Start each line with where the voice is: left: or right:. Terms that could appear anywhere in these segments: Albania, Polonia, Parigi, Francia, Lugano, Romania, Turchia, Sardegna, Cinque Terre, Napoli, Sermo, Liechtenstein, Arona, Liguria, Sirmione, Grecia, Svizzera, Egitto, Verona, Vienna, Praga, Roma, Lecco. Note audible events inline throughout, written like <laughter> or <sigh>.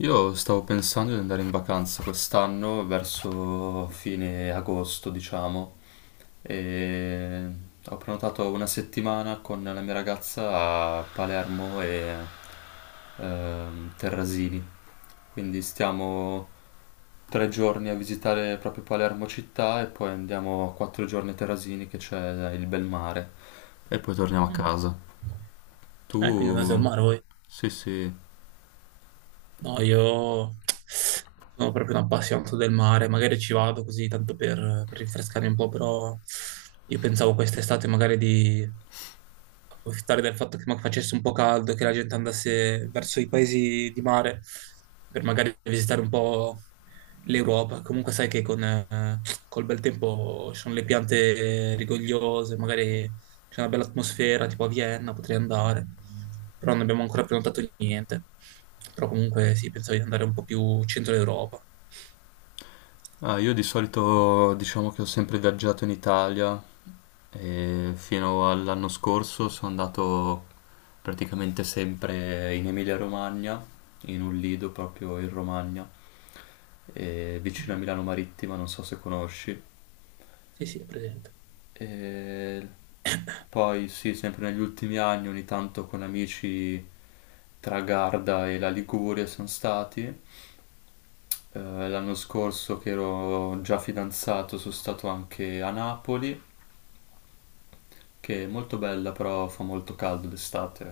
left: Io stavo pensando di andare in vacanza quest'anno verso fine agosto, diciamo, e ho prenotato una settimana con la mia ragazza a Palermo e Terrasini. Quindi stiamo 3 giorni a visitare proprio Palermo città e poi andiamo 4 giorni a Terrasini che c'è il bel mare e poi torniamo a
right: Mm.
left: casa.
right: Quindi andate al
left: Tu?
right: mare voi?
left: Sì, sì.
right: No, io non sono proprio un appassionato del mare, magari ci vado così tanto per rinfrescarmi un po', però io pensavo quest'estate magari di approfittare del fatto che facesse un po' caldo, che la gente andasse verso i paesi di mare per magari visitare un po' l'Europa. Comunque sai che con col bel tempo ci sono le piante rigogliose, magari c'è una bella atmosfera, tipo a Vienna potrei andare, però non abbiamo ancora prenotato niente. Però comunque sì, pensavo di andare un po' più centro Europa.
left: Ah, io di solito diciamo che ho sempre viaggiato in Italia e fino all'anno scorso sono andato praticamente sempre in Emilia-Romagna, in un lido proprio in Romagna, e vicino a Milano Marittima, non so se conosci.
right: Sì, sì, è presente.
left: E poi sì, sempre negli ultimi anni ogni tanto con amici tra Garda e la Liguria sono stati. Eh, l'anno scorso che ero già fidanzato sono stato anche a Napoli, che è molto bella, però fa molto caldo d'estate.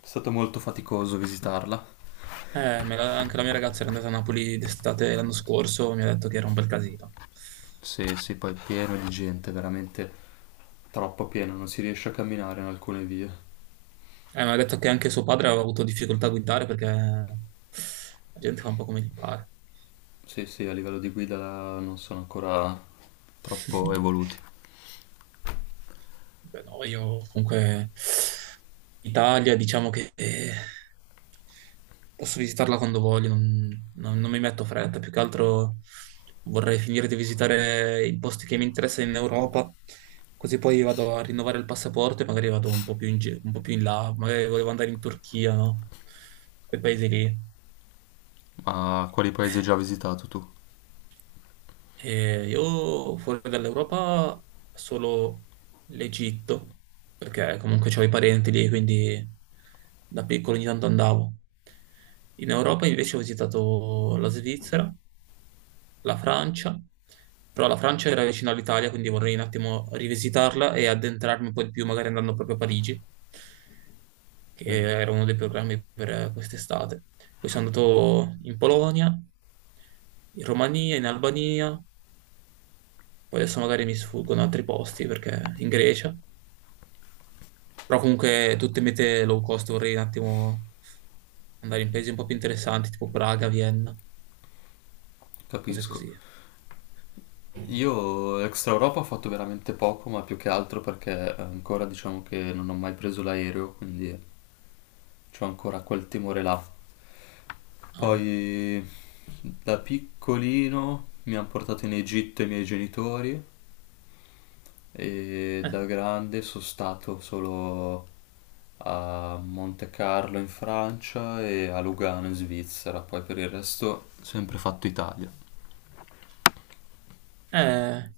left: È stato molto faticoso visitarla.
right: Anche la mia ragazza era andata a Napoli d'estate l'anno scorso, mi ha detto che era un bel casino.
left: Sì, sì, poi è pieno di gente, veramente troppo pieno, non si riesce a camminare in alcune vie.
right: Mi ha detto che anche suo padre aveva avuto difficoltà a guidare perché la gente fa un po' come gli pare.
left: Sì, sì, a livello di guida non sono ancora troppo evoluti.
right: <laughs> Beh, no, io comunque Italia diciamo che posso visitarla quando voglio, non mi metto fretta, più che altro vorrei finire di visitare i posti che mi interessano in Europa, così poi vado a rinnovare il passaporto e magari vado un po' un po' più in là, magari volevo andare in Turchia, no? Quei paesi lì.
left: Ma quali paesi hai già visitato tu?
right: E io fuori dall'Europa solo l'Egitto, perché comunque c'ho i parenti lì, quindi da piccolo ogni tanto andavo. In Europa invece ho visitato la Svizzera, la Francia, però la Francia era vicino all'Italia, quindi vorrei un attimo rivisitarla e addentrarmi un po' di più, magari andando proprio a Parigi, che
left: Mm,
right: era uno dei programmi per quest'estate. Poi sono andato in Polonia, in Romania, in Albania, poi adesso magari mi sfuggono altri posti perché in Grecia. Però comunque tutte mete low cost vorrei un attimo andare in paesi un po' più interessanti, tipo Praga, Vienna, cose
left: capisco.
right: così.
left: Io extra Europa ho fatto veramente poco, ma più che altro perché ancora diciamo che non ho mai preso l'aereo, quindi ho ancora quel timore là.
right: Ah,
left: Poi da piccolino mi hanno portato in Egitto i miei genitori e
right: eh.
left: da grande sono stato solo a Monte Carlo in Francia e a Lugano in Svizzera, poi per il resto sempre fatto Italia.
right: Eh,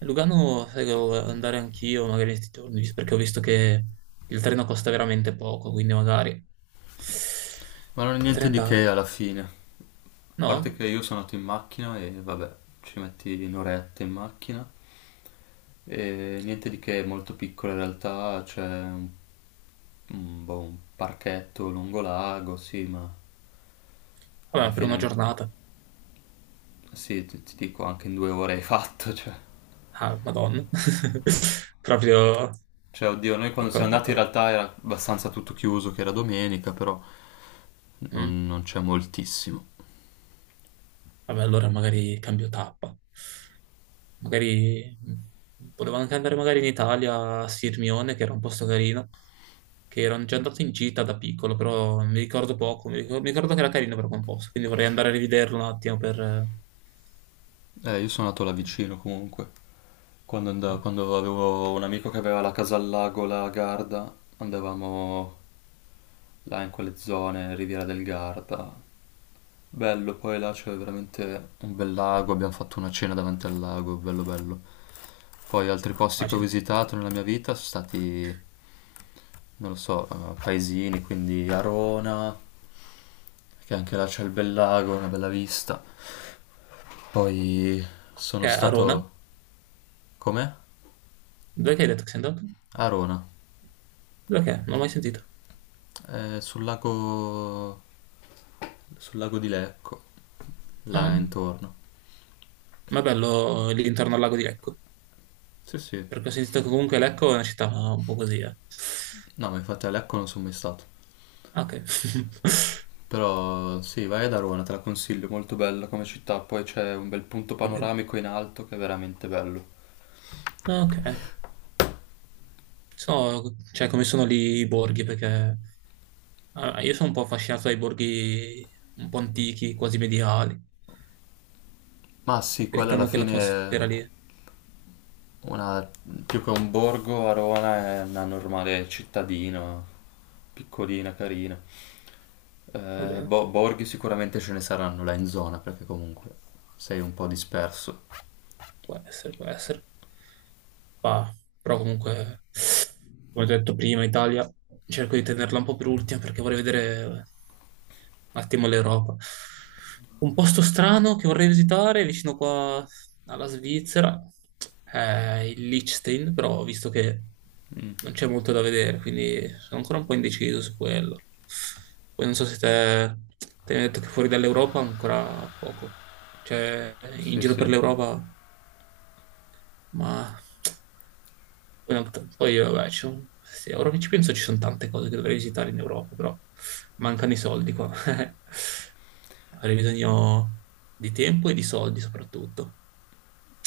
right: Lugano, sai, che devo andare anch'io magari questi giorni, perché ho visto che il treno costa veramente poco, quindi magari
left: Ma non è
right: potrei
left: niente di che
right: andare.
left: alla fine. A parte
right: No?
left: che io sono andato in macchina e vabbè, ci metti un'oretta in macchina. E niente di che, è molto piccola in realtà, c'è un boh, un parchetto lungo lago, sì, ma
right: Vabbè,
left: alla
right: ma per una
left: fine
right: giornata.
left: sì, ti dico anche in 2 ore hai fatto, <laughs> cioè.
right: Ah, Madonna. <laughs> Proprio
left: Cioè, oddio, noi quando
right: piccola
left: siamo andati in
right: piccola.
left: realtà era abbastanza tutto chiuso, che era domenica, però non,
right: Mm.
left: non c'è moltissimo.
right: Vabbè, allora magari cambio tappa. Magari volevo anche andare magari in Italia a Sirmione, che era un posto carino, che ero già andato in gita da piccolo, però mi ricordo poco, mi ricordo che era carino però quel posto, quindi vorrei andare a rivederlo un attimo
left: Io sono andato là vicino comunque. Quando,
right: mh,
left: andavo, quando avevo un amico che aveva la casa al lago, la Garda, andavamo là in quelle zone, Riviera del Garda. Bello, poi là c'è veramente un bel lago, abbiamo fatto una cena davanti al lago, bello bello. Poi altri posti che ho
right: Immagino.
left: visitato nella mia vita sono stati, non lo so, paesini, quindi Arona, che anche là c'è il bel lago, una bella vista. Poi sono
right: Che è? Arona?
left: stato... Com'è?
right: Dove che hai detto che sei andato?
left: Arona.
right: Dove che è? Non l'ho mai sentito.
left: Eh, sul lago... sul lago di Lecco, là
right: Ah,
left: intorno.
right: ma è bello lì intorno al lago di Lecco,
left: Sì, sì.
right: perché ho sentito che comunque Lecco è una città un po' così, eh.
left: No, ma infatti a Lecco non sono mai stato.
right: Ah, ok. <laughs>
left: Però sì, vai ad Arona, te la consiglio, è molto bella come città. Poi c'è un bel punto
right: Va bene.
left: panoramico in alto che è veramente bello.
right: Ah, ok. So, cioè, come sono lì i borghi, perché allora, io sono un po' affascinato dai borghi un po' antichi, quasi medievali,
left: Ma sì, quella
right: perché
left: alla
right: hanno
left: fine è
right: quell'atmosfera lì.
left: una... più che un borgo, Arona è una normale cittadina, piccolina, carina.
right: Va bene.
left: Borghi sicuramente ce ne saranno là in zona, perché comunque sei un po' disperso.
right: Può essere, può essere. Ma- Però comunque, come ho detto prima, Italia, cerco di tenerla un po' per ultima perché vorrei vedere un attimo l'Europa. Un posto strano che vorrei visitare vicino qua alla Svizzera è il Liechtenstein, però ho visto che non c'è molto da vedere, quindi sono ancora un po' indeciso su quello. Poi non so se te, te ne hai detto che fuori dall'Europa ancora poco. Cioè, in
left: Sì,
right: giro per
left: sì.
right: l'Europa ma poi, vabbè, sì, ora che ci penso ci sono tante cose che dovrei visitare in Europa, però mancano i soldi qua. <laughs> Avrei bisogno di tempo e di soldi soprattutto.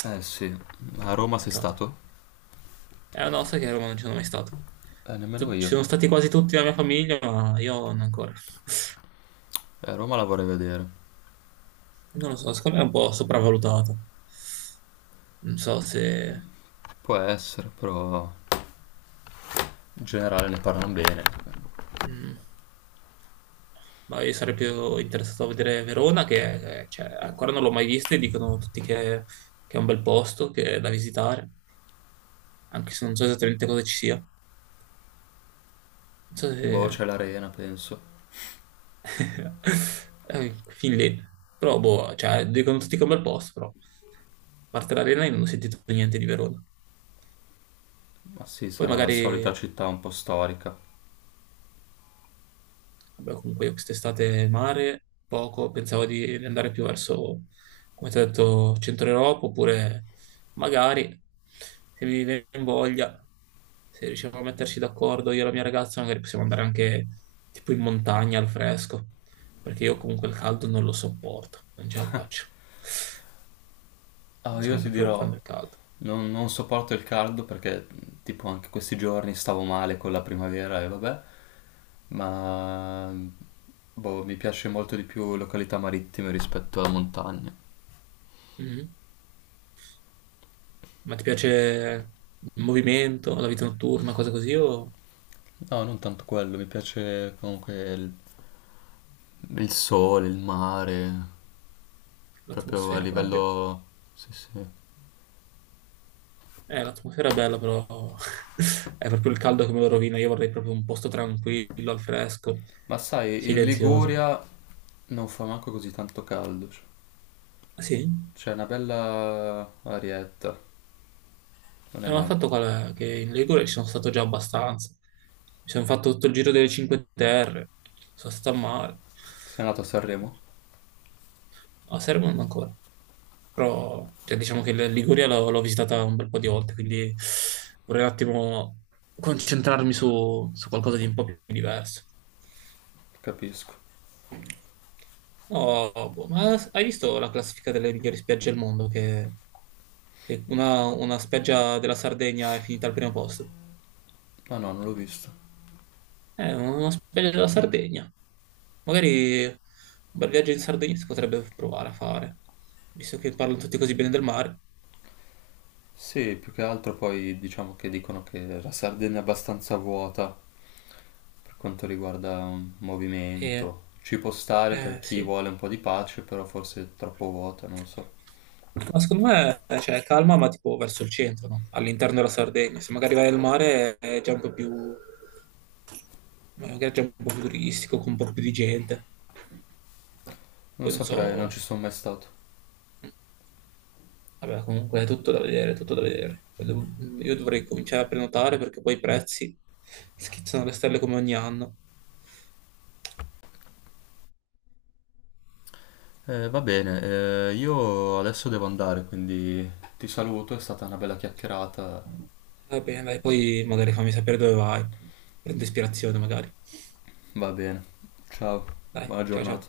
left: Eh sì, a
right: Peccato,
left: Roma sei
right: peccato.
left: stato?
right: Eh no, sai che a Roma non ci sono mai stato.
left: Nemmeno
right: Ci
left: io.
right: sono stati quasi tutti la mia famiglia, ma io non ancora.
left: Roma la vorrei vedere.
right: Non lo so, secondo me è un po' sopravvalutata. Non so se...
left: Può essere, però in generale ne parlano bene.
right: mm. Ma io sarei più interessato a vedere Verona, che ancora non l'ho mai vista e che è un bel posto, che è da visitare, anche se non so esattamente cosa ci sia. Non so
left: Boh,
right: se...
left: c'è l'arena, penso.
right: <laughs> Fin lì. Però, boh, cioè, dicono tutti che è un bel posto, però. A parte l'arena io non ho sentito niente di Verona.
left: Ma sì,
right: Poi
left: sarà la
right: magari
left: solita città un po' storica.
right: vabbè, comunque io quest'estate mare, poco, pensavo di andare più verso, come ti ho detto, centro Europa, oppure magari, se mi viene in voglia, se riusciamo a metterci d'accordo io e la mia ragazza, magari possiamo andare anche tipo in montagna al fresco, perché io comunque il caldo non lo sopporto, non ce la faccio. Non
left: Ah, io
right: sono
left: ti
right: proprio un fan
left: dirò,
right: del caldo.
left: non sopporto il caldo perché tipo anche questi giorni stavo male con la primavera e vabbè, ma boh, mi piace molto di più località marittime rispetto alla montagna.
right: Mhm. Ma ti piace il movimento, la vita notturna, cose così, o
left: No, non tanto quello, mi piace comunque il sole, il mare, proprio a
right: l'atmosfera proprio?
left: livello... Sì, sì.
right: L'atmosfera è bella, però <laughs> è proprio il caldo che me lo rovina. Io vorrei proprio un posto tranquillo, al fresco,
left: Ma sai, in
right: silenzioso.
left: Liguria non fa manco così tanto caldo. Cioè.
right: Ah, sì.
left: C'è una bella arietta, non è
right: Ma il
left: male.
right: fatto qual è? Che in Ligure ci sono stato già abbastanza. Mi sono fatto tutto il giro delle Cinque Terre, sono stato a mare.
left: Sei andato a Sanremo?
right: A Sermo non ancora. Però, cioè, diciamo che la Liguria l'ho visitata un bel po' di volte, quindi vorrei un attimo concentrarmi su qualcosa di un po' più diverso.
left: Capisco.
right: No, boh, ma hai visto la classifica delle migliori spiagge al mondo? Che una spiaggia della Sardegna è finita al primo posto.
left: Ma no, non l'ho visto.
right: Una spiaggia della Sardegna. Magari un bel viaggio in Sardegna si potrebbe provare a fare, visto che parlano tutti così bene del mare.
left: Sì, più che altro poi diciamo che dicono che la Sardegna è abbastanza vuota per quanto riguarda
right: E,
left: movimento. Ci può stare per chi
right: sì.
left: vuole un po' di pace, però forse è troppo vuota, non lo so.
right: Ma secondo me, cioè, calma, ma tipo verso il centro, no? All'interno della Sardegna. Se magari vai al mare è già un po' più, magari è già un po' più turistico, con un po' più di gente. Poi
left: Non
right: non so,
left: saprei, non ci sono mai stato.
right: vabbè, comunque è tutto da vedere, tutto da vedere. Io dovrei cominciare a prenotare perché poi i prezzi schizzano alle stelle come ogni anno.
left: Va bene, io adesso devo andare, quindi ti saluto, è stata una bella chiacchierata.
right: Va bene, dai, poi magari fammi sapere dove vai. Prendo ispirazione magari.
left: Va bene, ciao,
right: Dai,
left: buona
right: ciao
left: giornata.
right: ciao.